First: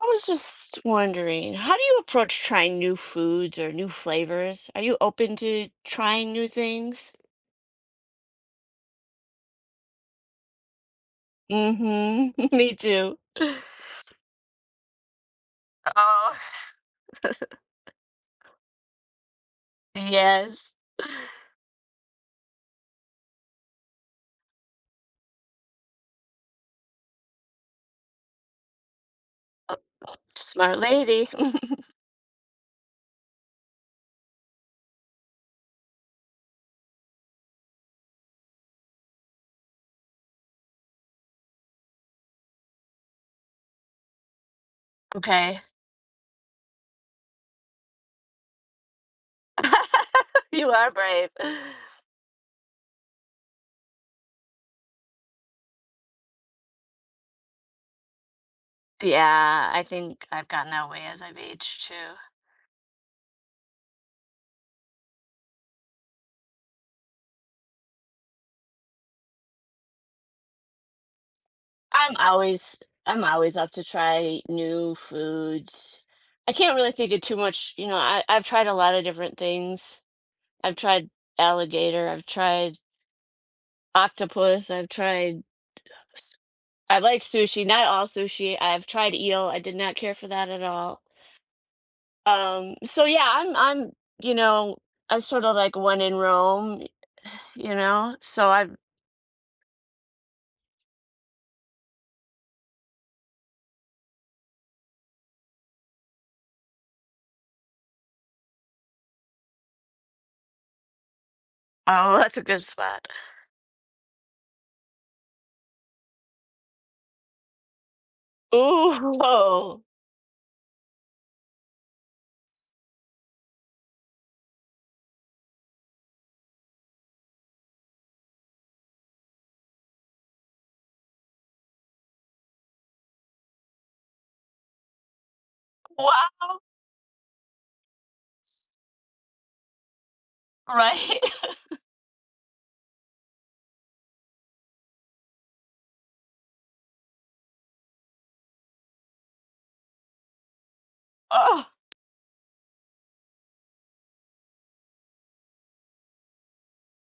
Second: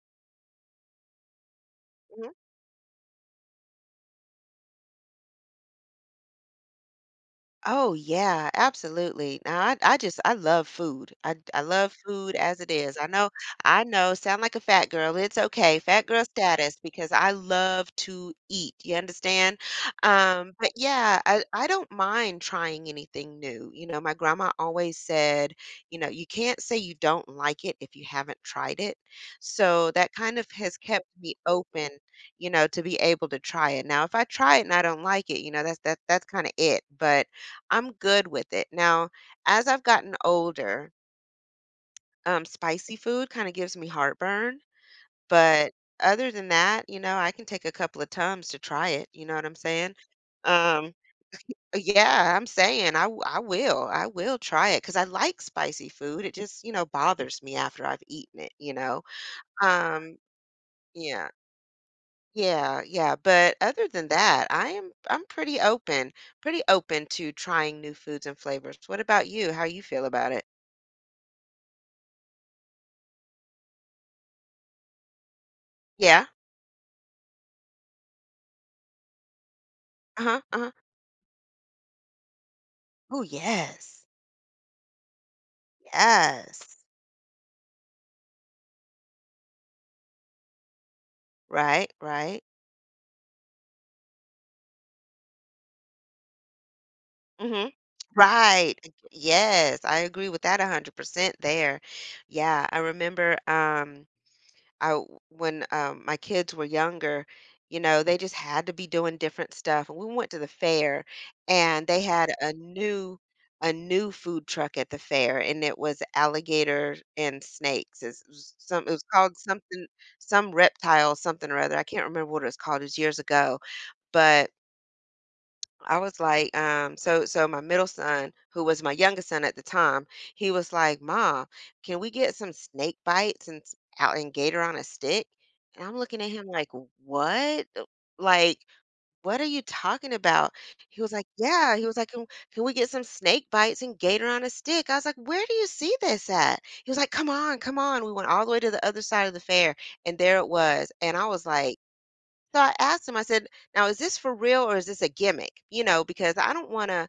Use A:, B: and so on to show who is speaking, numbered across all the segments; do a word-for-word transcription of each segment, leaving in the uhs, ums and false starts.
A: I was just wondering, how do you
B: Mhm.
A: approach trying new foods or new flavors? Are you open to trying new things?
B: Oh, yeah, absolutely. Now I I just I love food. I I love food
A: Mm-hmm.
B: as it
A: Me
B: is. I
A: too.
B: know I know sound like a fat girl. It's okay. Fat girl
A: Oh,
B: status because I love to eat. You understand? Um, but
A: yes.
B: yeah, I I don't mind trying anything new. You know, my grandma always said, you know, you can't say you don't like it if you haven't tried it. So that kind of
A: Smart
B: has kept
A: lady.
B: me open, you know, to be able to try it. Now, if I try it and I don't like it, you know, that's that that's kind of it. But I'm good with it. Now, as I've gotten older, um, spicy food kind of gives me heartburn,
A: Okay.
B: but other than that, you know, I can take a couple of Tums to try it. You know what I'm saying?
A: You are
B: Um,
A: brave.
B: yeah, I'm saying I, w- I will. I will try it because I like spicy food. It just, you know, bothers me after I've eaten it, you know?
A: Yeah, I
B: Um,
A: think I've gotten that way as
B: yeah.
A: I've aged too.
B: Yeah, yeah, but other than that, I am I'm pretty open, pretty open to trying new foods and flavors. What about you? How you feel about it?
A: I'm always I'm always up to try new foods.
B: Yeah.
A: I can't really think of too much, you know, I, I've tried a lot of different things.
B: Uh-huh, uh-huh.
A: I've tried alligator, I've tried
B: Oh, yes.
A: octopus, I've tried s-
B: Yes.
A: I like sushi, not all sushi. I've tried eel. I did not care for that at all.
B: Right, right.
A: Um so yeah, I'm I'm you know, I sort of like one in Rome,
B: Mhm.
A: you know. So I've
B: Right. Ag- Yes, I agree with that one hundred percent there. Yeah, I remember um I w- when um, my kids were younger, you know, they just had to be doing different stuff. And we went to the fair, and they
A: oh,
B: had
A: that's a
B: a
A: good spot.
B: new a new food truck at the fair, and it was alligator and snakes. It's- It was some it
A: Ooh.
B: was called
A: Whoa,
B: something some reptile something or other. I can't remember what it was called. It was years ago, but I was like, um, so so my middle son, who was my youngest son at the time, he was like, "Mom, can we get some snake bites and s- out and gator on a stick?" And I'm looking at him
A: wow.
B: like, "What? Uh, Like, what are you talking about?" He was
A: Right?
B: like, "Yeah." He was like, "Can, can we get some snake bites and gator on a stick?" I was like, "Where do you see this at?" He was like, "Come on, come on." We went all the way to the other side of the fair, and there it was. And I was
A: Oh.
B: like. So I asked him, I said, now is this for real or is this a gimmick? You know, because I don't want to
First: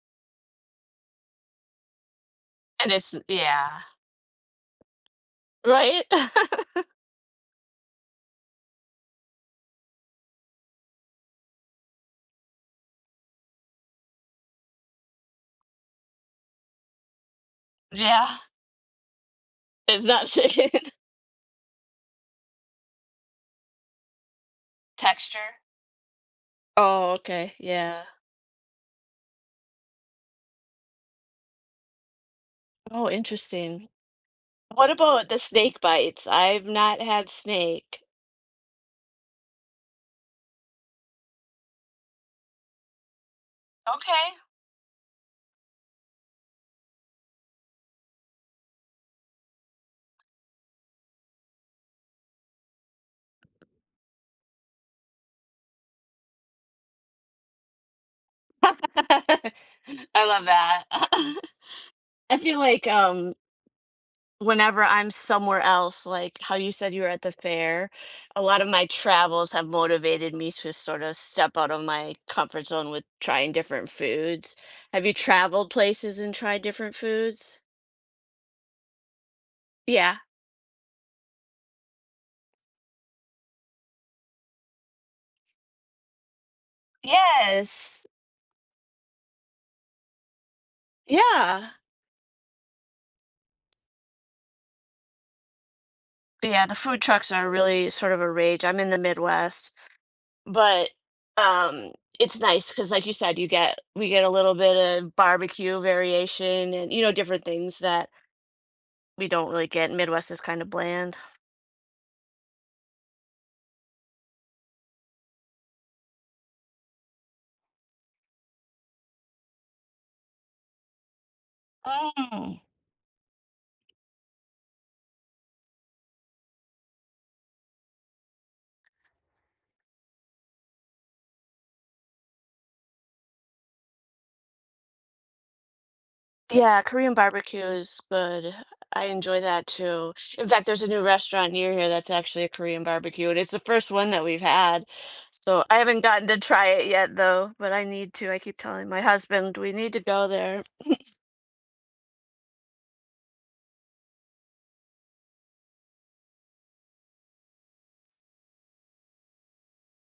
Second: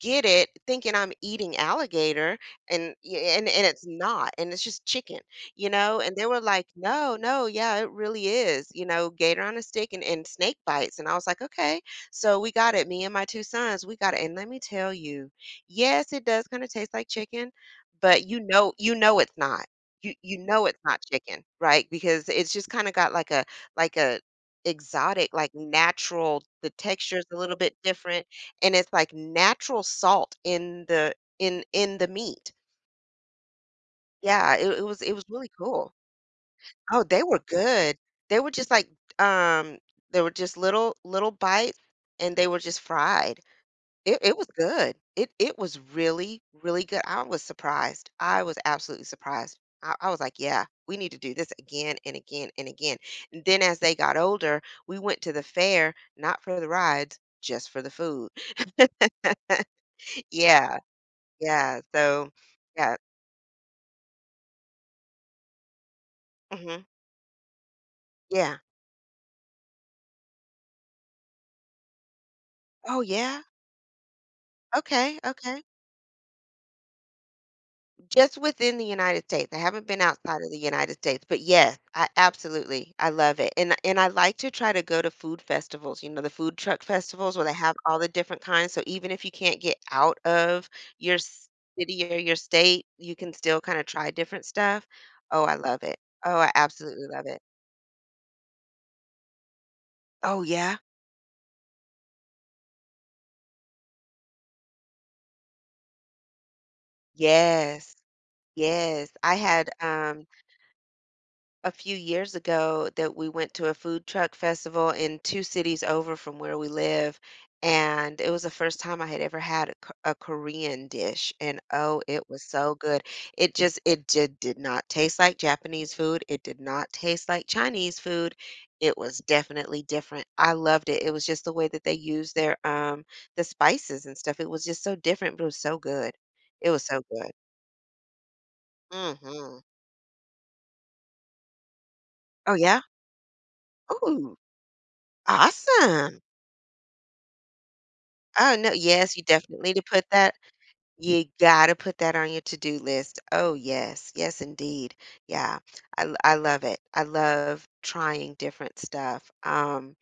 B: get it thinking I'm eating alligator
A: And
B: and
A: it's,
B: y- and and
A: yeah.
B: it's not and it's just chicken, you know?
A: Right?
B: And they were like, "No, no, yeah, it really is." You know, gator on a stick and, and snake bites. And I was like, "Okay." So we got it, me and my two sons, we got it. And let me tell you, yes, it does kind of taste like chicken, but
A: Yeah.
B: you know you know it's not.
A: It's
B: You
A: not
B: you know
A: chicken.
B: it's not chicken, right? Because it's just kind of got like a like a exotic like
A: Texture.
B: natural the
A: Oh,
B: texture is a
A: okay.
B: little bit
A: Yeah.
B: different and it's like natural salt in the in in the meat.
A: Oh, interesting.
B: Yeah, it it
A: What
B: was it was
A: about the
B: really
A: snake
B: cool.
A: bites? I've not
B: Oh, they
A: had
B: were good.
A: snake.
B: They were just like, um, they were just little little bites and they were just fried. It
A: Okay.
B: it was good. It it was really, really good. I was surprised. I was absolutely surprised. I, I was like, yeah, we need to do this again and again and again. And then as they got older, we went to the fair, not for the rides, just for the food.
A: I love
B: Yeah.
A: that.
B: Yeah, so
A: I feel like
B: yeah.
A: um whenever I'm somewhere else, like how you
B: Mhm.
A: said you were at the fair, a
B: Yeah.
A: lot of my travels have motivated me to sort of step out of my comfort zone
B: Oh,
A: with
B: yeah?
A: trying different foods. Have you
B: Okay, okay.
A: traveled places and tried different foods?
B: Just within the United States. I haven't been
A: Yeah.
B: outside of the United States, but yes, I absolutely, I love it, and and I like to try to go to food festivals, you know, the food truck festivals where they have all
A: Yes.
B: the different kinds, so even if you can't get out of your s-
A: Yeah.
B: city or your state, you can still kinda try different stuff. Oh, I love it. Oh, I
A: Yeah, the food
B: absolutely love
A: trucks
B: it.
A: are really sort of a rage. I'm in the Midwest.
B: Oh, yeah?
A: But um it's nice because like you said you get, we get a little bit of barbecue variation and, you know, different things
B: Yes.
A: that
B: Yes.
A: we
B: I
A: don't really
B: had,
A: get.
B: um
A: Midwest is kind of bland.
B: a few years ago that we went to a food truck festival in two cities over from where we live. And it was the first time I had ever had a, K- a Korean dish. And oh, it was
A: Mm.
B: so good. It just, it did, did not taste like Japanese food. It did not taste like Chinese food. It was definitely different. I loved it. It was just the way that they used their, um, the spices and stuff. It was just so different, but it was so good. It
A: Yeah,
B: was so
A: Korean
B: good.
A: barbecue is good. I enjoy
B: hmm
A: that too. In fact, there's a new restaurant near here that's actually a
B: Oh, yeah.
A: Korean barbecue, and it's the first one that
B: Oh,
A: we've had, so I haven't
B: awesome.
A: gotten to try it yet, though, but I need to. I keep
B: Oh, no
A: telling my
B: yes, you
A: husband
B: definitely
A: we
B: need to
A: need to
B: put
A: go
B: that
A: there.
B: you gotta put that on your to-do list. Oh, yes. Yes, indeed. Yeah. I l I love it. I love trying different stuff. Um,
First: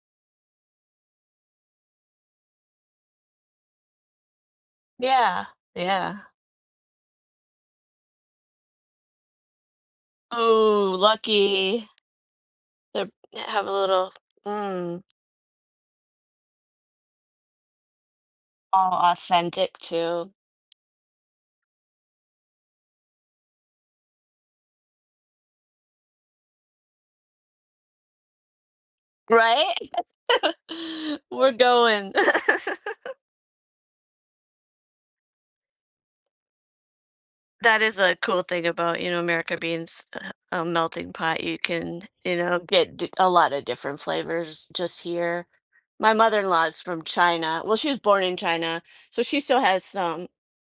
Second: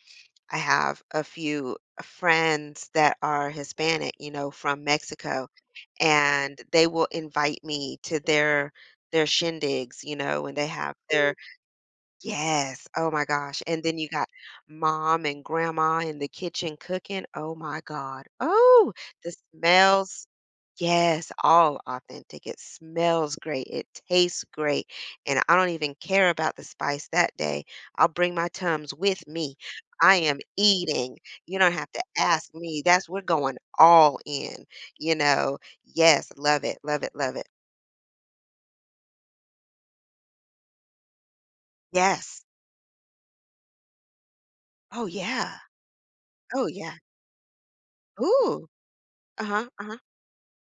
B: I have a few friends that are Hispanic, you know, from
A: Yeah,
B: Mexico,
A: yeah,
B: and they will invite me to their their shindigs, you know, when they
A: oh,
B: have their
A: lucky.
B: Yes.
A: They
B: Oh my gosh.
A: have a
B: And then you
A: little,
B: got
A: mm,
B: mom and grandma in the kitchen cooking. Oh my God.
A: all
B: Oh, the
A: authentic
B: smells.
A: too.
B: Yes, all authentic. It smells great. It tastes great. And I don't even care about the spice that day. I'll bring my Tums with me.
A: Right?
B: I am eating.
A: We're
B: You don't have to
A: going.
B: ask me. That's we're going all in, you know. Yes, love it. Love it. Love it.
A: That is a cool thing about, you know, America being s uh, a melting pot. You can, you
B: Yes.
A: know, get d a lot of different flavors just
B: Oh
A: here.
B: yeah.
A: My mother-in-law
B: Oh
A: is
B: yeah.
A: from China. Well, she was born in
B: Ooh.
A: China, so she still
B: Uh-huh.
A: has
B: Uh-huh.
A: some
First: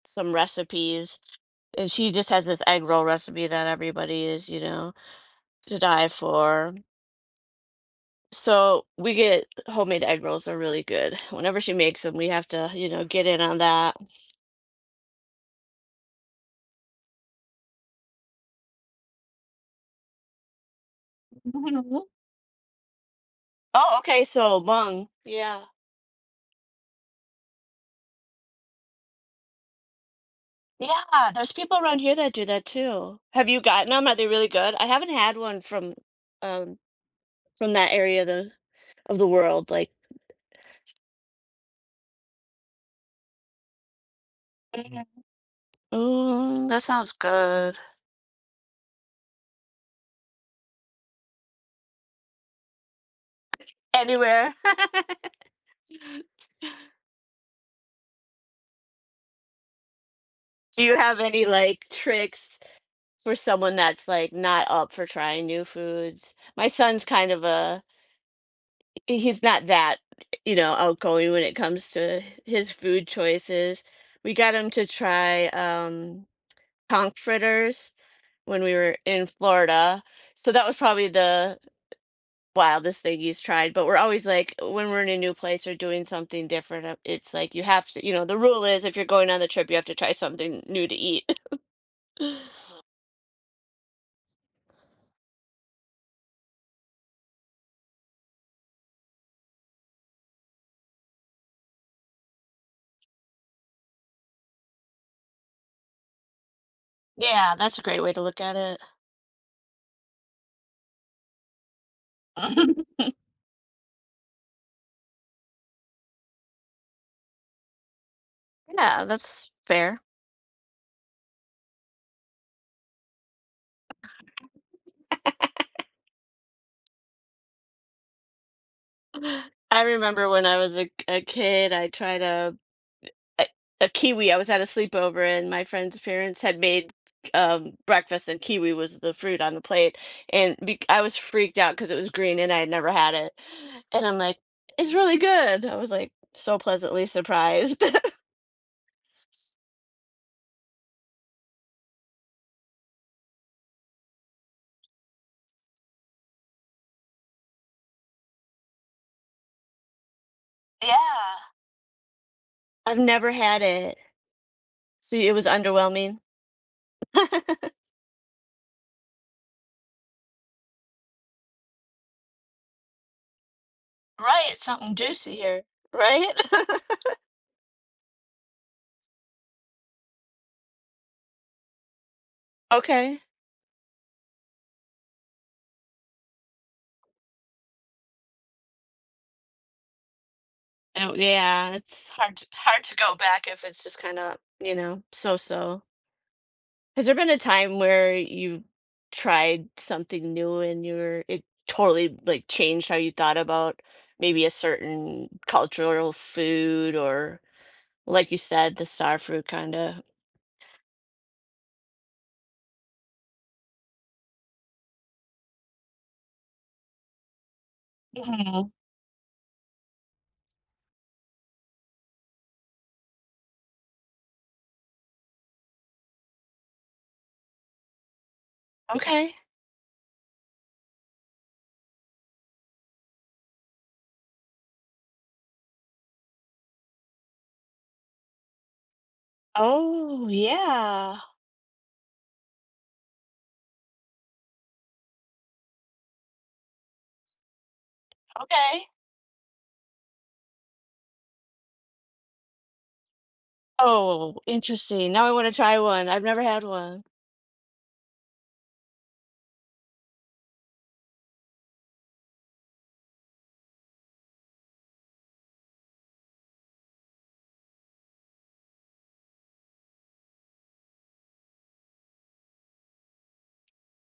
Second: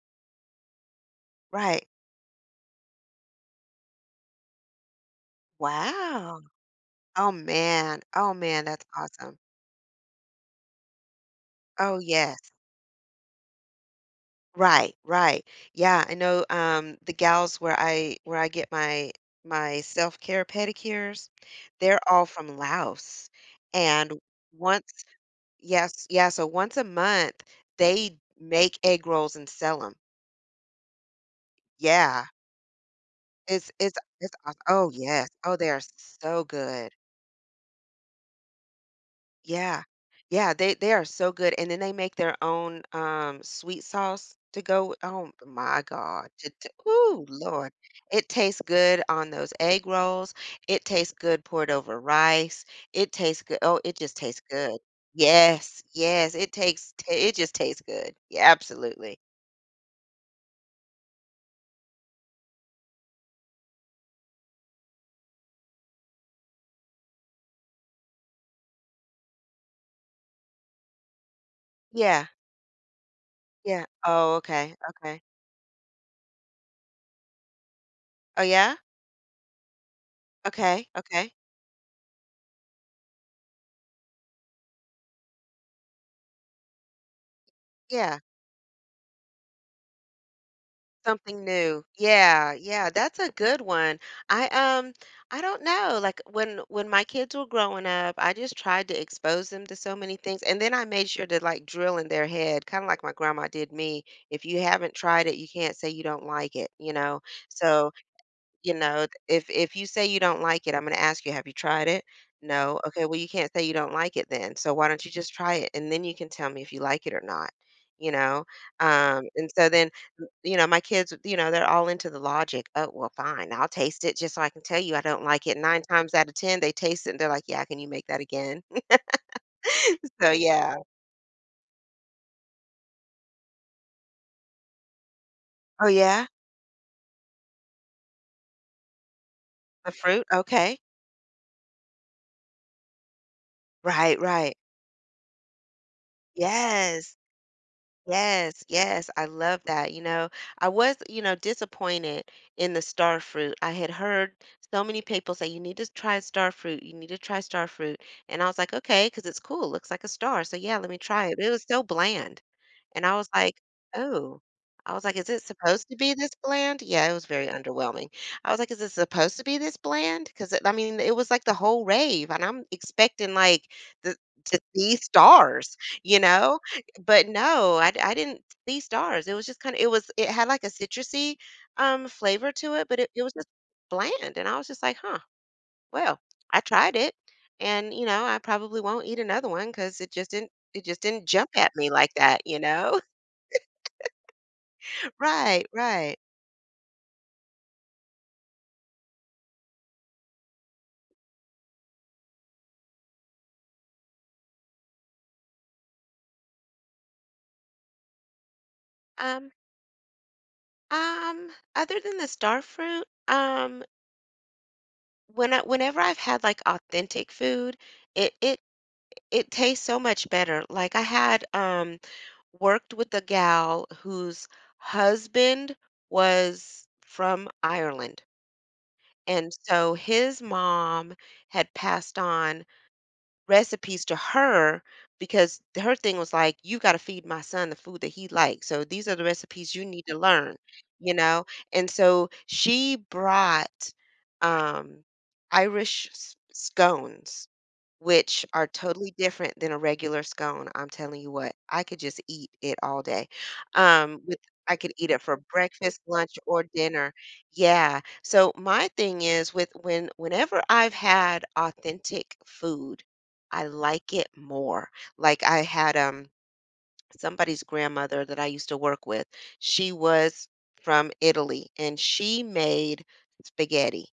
A: some recipes,
B: Right.
A: and she just has this egg roll recipe that everybody is, you know, to die
B: Wow.
A: for.
B: Oh, man. Oh, man, that's
A: So we
B: awesome.
A: get homemade egg rolls are really good. Whenever she
B: Oh,
A: makes them, we have
B: yes.
A: to, you know, get in on that.
B: Right, right. Yeah, I know, um, the gals where I where I get my my self-care pedicures, they're
A: Mhm.
B: all from Laos,
A: Oh,
B: and
A: okay. So
B: once
A: mung. Yeah.
B: yes, yeah, so once a month, they make egg rolls and sell them.
A: Yeah. There's people around here
B: Yeah.
A: that do that too. Have you
B: It's
A: gotten
B: it's
A: them? Are they
B: it's
A: really
B: aw
A: good? I
B: oh,
A: haven't
B: yes.
A: had
B: Oh,
A: one
B: they are
A: from
B: so
A: um
B: good.
A: from that area of the of the world.
B: Yeah.
A: Like,
B: Yeah, they they are so good, and then they make their own, um, sweet sauce to go with.
A: mhm.
B: Oh my god, to
A: Ooh,
B: to
A: that sounds
B: ooh, Lord.
A: good.
B: It tastes good on those egg rolls, it tastes good poured over rice, it tastes good oh, it just tastes
A: Anywhere.
B: good. Yes, yes, it takes ta it just tastes good. Yeah, absolutely.
A: Do you have any like tricks for someone that's like not up for trying new foods? My son's kind of a He's not that, you know, outgoing when it comes to
B: Yeah,
A: his food choices.
B: yeah.
A: We
B: Oh,
A: got him
B: okay,
A: to
B: okay.
A: try, um, conch fritters
B: Oh,
A: when we
B: yeah?
A: were in Florida, so that was
B: Okay,
A: probably
B: okay.
A: the wildest thing he's tried, but we're always like when we're in a new place or doing something different, uh, it's like you have to, you
B: Yeah.
A: know, the rule is if you're going on the trip, you have to try something new to eat.
B: Something new. Yeah, yeah, that's a good one. I um I don't know, like when when my kids were growing up, I just tried to expose them to so many things and then I made sure to like drill in their head, kind of like my grandma did me, if you haven't tried it, you can't say you don't like it, you know.
A: Yeah, that's a
B: So
A: great way to look at
B: you
A: it.
B: know, if if you say you don't like it, I'm gonna ask you, "Have you tried it?" "No." "Okay, well, you can't say you don't like it then, so why don't you just try it, and then you can tell me if you like it or not," you know?
A: Yeah,
B: Um, and
A: that's
B: so then,
A: fair.
B: you know, my kids, you know, they're all into the logic, "Oh, well, fine, I'll taste it just so I can tell you I don't like it." nine times out of ten, they taste it, and they're like, "Yeah, can you make that again?"
A: I remember
B: So,
A: when I was
B: yeah.
A: a, a kid, I tried a, a a kiwi. I was at a sleepover, and my
B: "Oh,
A: friend's
B: yeah?
A: parents had made um, breakfast, and kiwi was the fruit on the
B: The
A: plate.
B: fruit?
A: And be-
B: Okay."
A: I was freaked out because it was green, and I had never had it. And I'm
B: "Right,
A: like,
B: right."
A: "It's really good." I was like so pleasantly
B: "Yes."
A: surprised.
B: Yes, yes, I love that. You know, I was, you know, disappointed in the star fruit. I had heard so many people say, you need to try star fruit. You need to try star fruit." And I was like, okay, because it's cool, looks like a star. So yeah, let me try it. But
A: Yeah,
B: it was so bland.
A: I've
B: And I was
A: never
B: like,
A: had it,
B: "Oh." I was
A: so
B: like, "Is
A: it
B: it
A: was
B: supposed to be
A: underwhelming.
B: this bland?" Yeah, it was very underwhelming. I was like, "Is it supposed to be this bland? Because I mean, it was like the whole rave, and I'm expecting, like, the
A: Right,
B: to
A: something
B: see
A: juicy here.
B: stars, you
A: Right.
B: know? But no, I d- I didn't see stars. It was just kinda it was it had, like, a citrusy, um, flavor to it, but it
A: Okay.
B: it was just bland, and I was just like, "Huh, well, I tried it, and, you know, I probably won't eat another one because it just didn't it just
A: Oh,
B: didn't jump at
A: yeah,
B: me
A: it's
B: like
A: hard
B: that,"
A: t
B: you
A: hard to
B: know?
A: go back if it's just kinda, you know,
B: Right,
A: so-so.
B: right.
A: Has there been a time where you tried something new and you were it totally, like, changed how you thought about maybe a certain cultural food, or, like you said, the star fruit
B: Um,
A: kinda?
B: um, other than the star fruit, um, when I, whenever I've had like authentic food, it it
A: Mhm.
B: it tastes so much better. Like I had um worked with a gal whose husband was from Ireland.
A: Okay.
B: And so his mom had passed on recipes to her because her thing was like, "You gotta feed my son the food that he likes, so these are the recipes you need to
A: Oh,
B: learn," you
A: yeah.
B: know, and so she brought, um, Irish s scones which are
A: Okay.
B: totally different than a regular scone. I'm telling you what, I could just eat it all day. Um,
A: Oh,
B: with I could
A: interesting.
B: eat it
A: Now I
B: for
A: wanna try
B: breakfast,
A: one. I've
B: lunch,
A: never had
B: or
A: one.
B: dinner. Yeah. So my thing is with when whenever I've had authentic food, I like it more. Like I had um somebody's grandmother that I used to work with. She was from Italy and she made spaghetti.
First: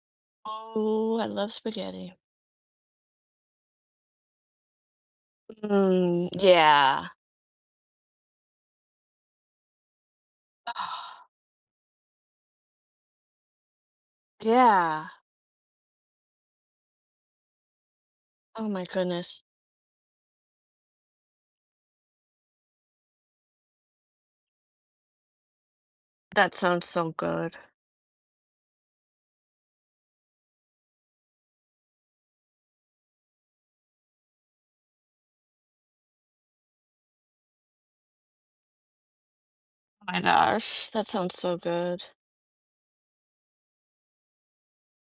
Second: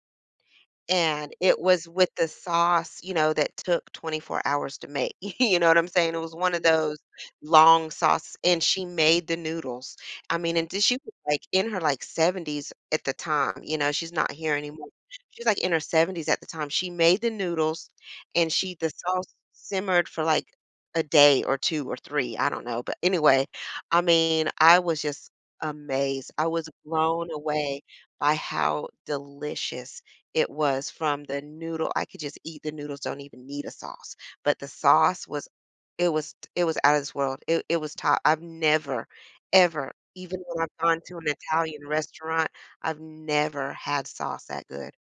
A: Oh, I
B: And
A: love
B: it was with
A: spaghetti.
B: the sauce, you know, that took twenty-four hours to make. You know what I'm saying? It
A: Mm,
B: was one of Yeah. those
A: yeah.
B: long sauce and she made the noodles. I mean, and she was like in her like seventies at the time, you know, she's not here anymore.
A: Yeah.
B: She's like in her seventies at the time. She made the noodles and
A: Oh
B: she
A: my
B: the sauce
A: goodness.
B: simmered for like a day or two or three, I don't know. But anyway, I mean, I was just amazed. I
A: That
B: was
A: sounds so
B: blown
A: good.
B: away by how delicious it was from the noodle I could just eat the noodles, don't even need a sauce, but the sauce was it was it was out of this world. It it was top. I've never, ever,
A: Oh my
B: even when I've
A: gosh,
B: gone
A: that
B: to an
A: sounds so
B: Italian
A: good.
B: restaurant, I've never had sauce that good.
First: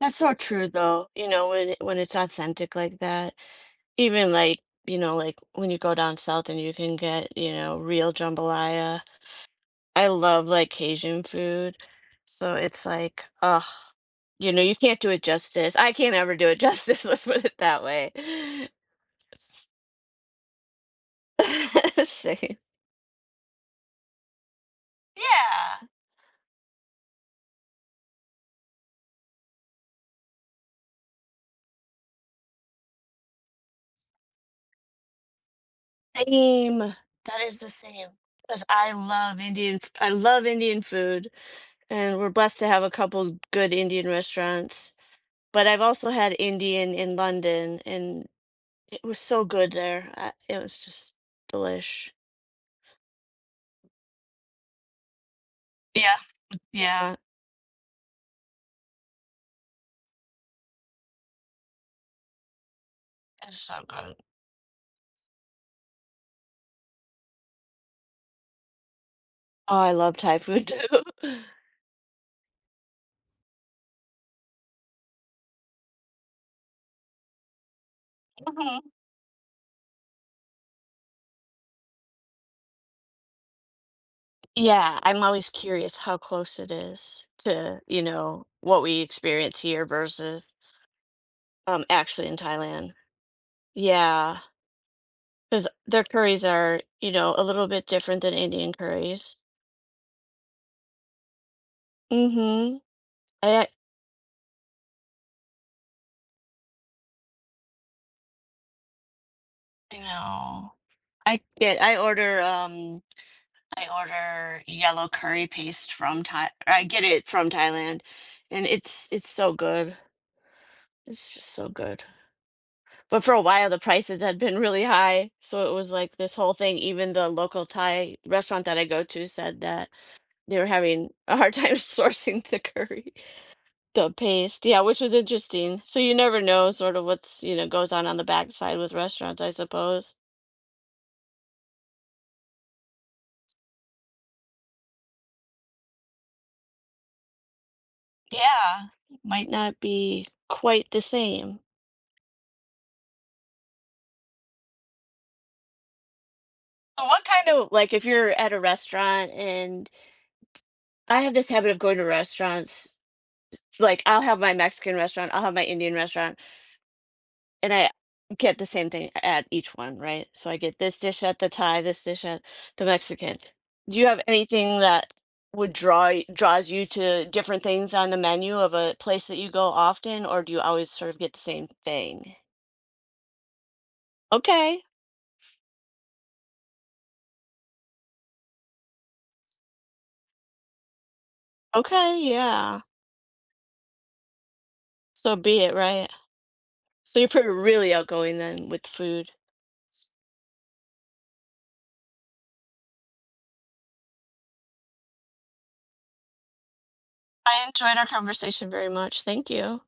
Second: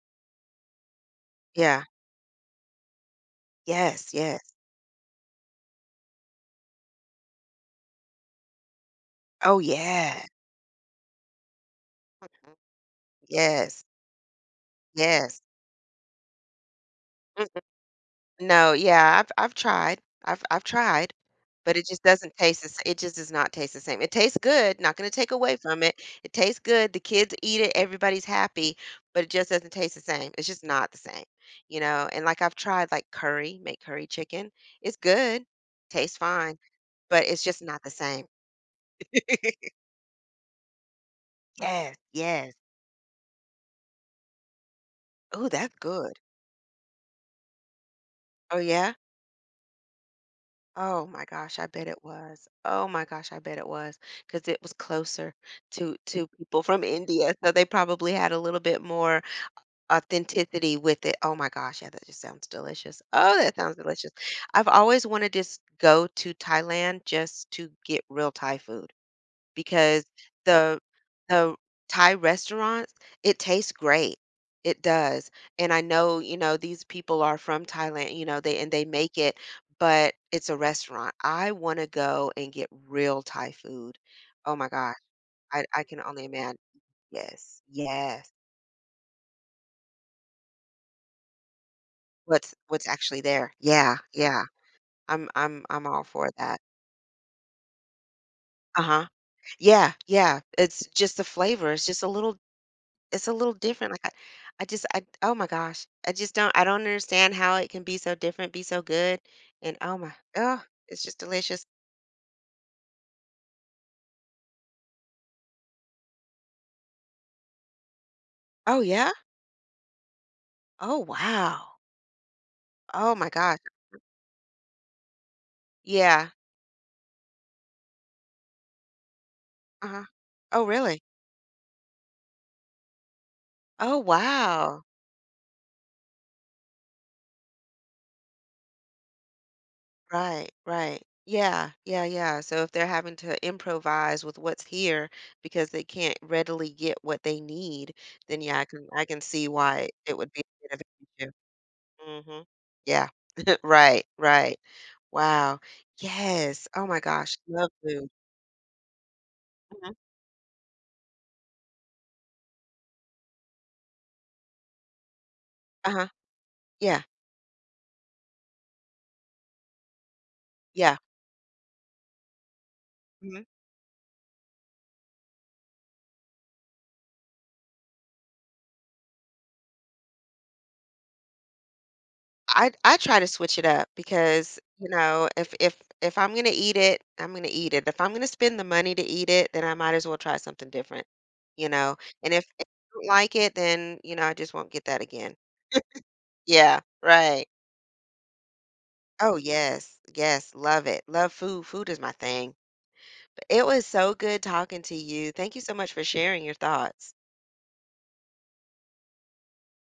A: That's so true though. You know, when it-
B: Yeah.
A: when it's authentic like that,
B: Yes,
A: even
B: yes.
A: like, you know, like when you go down south and you can get, you know, real jambalaya.
B: Oh,
A: I
B: yeah.
A: love like Cajun food. So it's like, ugh,
B: Yes,
A: you know, you can't do it
B: yes.
A: justice. I can't ever do it justice, let's put it that way.
B: No, yeah, I've I've tried. I've I've tried, but it just doesn't
A: Same.
B: taste the s it just does not taste the same. It tastes good, not gonna take away from
A: Yeah.
B: it. It tastes good, the kids eat it, everybody's happy, but it just doesn't taste the same. It's just not the same, you know? And, like, I've tried, like, curry, make curry chicken. It's good, tastes fine,
A: Same.
B: but
A: That
B: it's
A: is
B: just
A: the
B: not the
A: same.
B: same.
A: Because I love Indian, f- I love Indian food,
B: Yes,
A: and we're
B: yes.
A: blessed to have a couple good Indian restaurants.
B: Oh,
A: But
B: that's
A: I've also
B: good.
A: had Indian in London, and
B: Oh, yeah?
A: it was so good there. I, it was
B: Oh
A: just
B: my gosh, I bet it
A: delish.
B: was. Oh my gosh, I bet it was 'cause it was closer to
A: Yeah,
B: to people from
A: yeah,
B: India, so they probably had a little bit more authenticity with it. Oh my gosh, yeah, that just sounds delicious. Oh, that
A: it's so
B: sounds delicious.
A: good.
B: I've always wanted to s- go to Thailand just to get real Thai food
A: Oh, I
B: because
A: love Thai food
B: the
A: too.
B: the Thai restaurants, it tastes great. It does. And I know, you know, these people are from Thailand, you know, they and
A: Mhm.
B: they make it, but it's a restaurant. I want to go and get real Thai food. Oh my gosh.
A: Yeah, I'm always
B: I, I
A: curious
B: can
A: how
B: only imagine.
A: close it is
B: Yes.
A: to, you
B: Yes.
A: know, what we experience here versus um actually in
B: What's what's
A: Thailand.
B: actually there. Yeah.
A: Yeah.
B: Yeah. I'm I'm
A: Because
B: I'm
A: their
B: all for
A: curries
B: that.
A: are, you know, a little bit different than Indian
B: Uh-huh.
A: curries.
B: Yeah, yeah. It's just the flavor. It's just a little
A: Mhm.
B: it's a little
A: I
B: different. Like I, I just I oh my gosh. I just don't I don't understand how it can be so different, be so good. And oh
A: I
B: my oh,
A: know.
B: it's just
A: I
B: delicious.
A: get I order, um, I order yellow curry paste from Thai I get it from Thailand, and
B: Oh
A: it's
B: yeah?
A: it's so good.
B: Oh
A: It's just so
B: wow.
A: good.
B: Oh
A: But
B: my
A: for a
B: gosh.
A: while, the prices had been really high, so it was like
B: Yeah.
A: this whole thing, even the local Thai restaurant that I go to said that
B: Uh-huh.
A: they were
B: Oh really?
A: having a hard time sourcing the curry.
B: Oh
A: The paste, yeah,
B: wow.
A: which was interesting. So you never know sort of what's, you know, goes on on the backside with restaurants, I suppose.
B: Right, right. Yeah, yeah, yeah. So if they're having to improvise with what's here because they can't readily get what they need, then yeah, I
A: Yeah.
B: can I can see
A: Might not
B: why it
A: be
B: would be a bit of
A: quite the
B: an
A: same.
B: issue. hmm Yeah. Right, right. Wow. Yes. Oh my
A: So what
B: gosh,
A: kind of,
B: love
A: like, if
B: food.
A: you're at a restaurant and
B: Mhm.
A: I have this habit of going to restaurants, like I'll have my Mexican restaurant, I'll have my Indian
B: Uh-huh.
A: restaurant,
B: Yeah,
A: and I get the same thing at each one, right? So I get
B: yeah.
A: this dish at the Thai, this dish at the Mexican.
B: Mhm.
A: Do you have anything that would draw y- draws you to different things on the menu of a place that you go often, or do you always sort of get the same thing?
B: I I try to switch it up because,
A: Okay,
B: you know, if if if I'm gonna eat it, I'm gonna eat it. If I'm gonna spend the money to eat it, then I might as well try something different, you know?
A: okay,
B: And if if
A: yeah.
B: I don't like it, then, you know, I just won't get that
A: So
B: again.
A: be it, right?
B: Yeah,
A: So you're
B: right.
A: pretty, really outgoing then with food.
B: Oh, yes. Yes, love it. Love food. Food is my thing. It was so good talking to you. Thank you so much for sharing your thoughts.
A: I enjoyed our conversation very much. Thank you.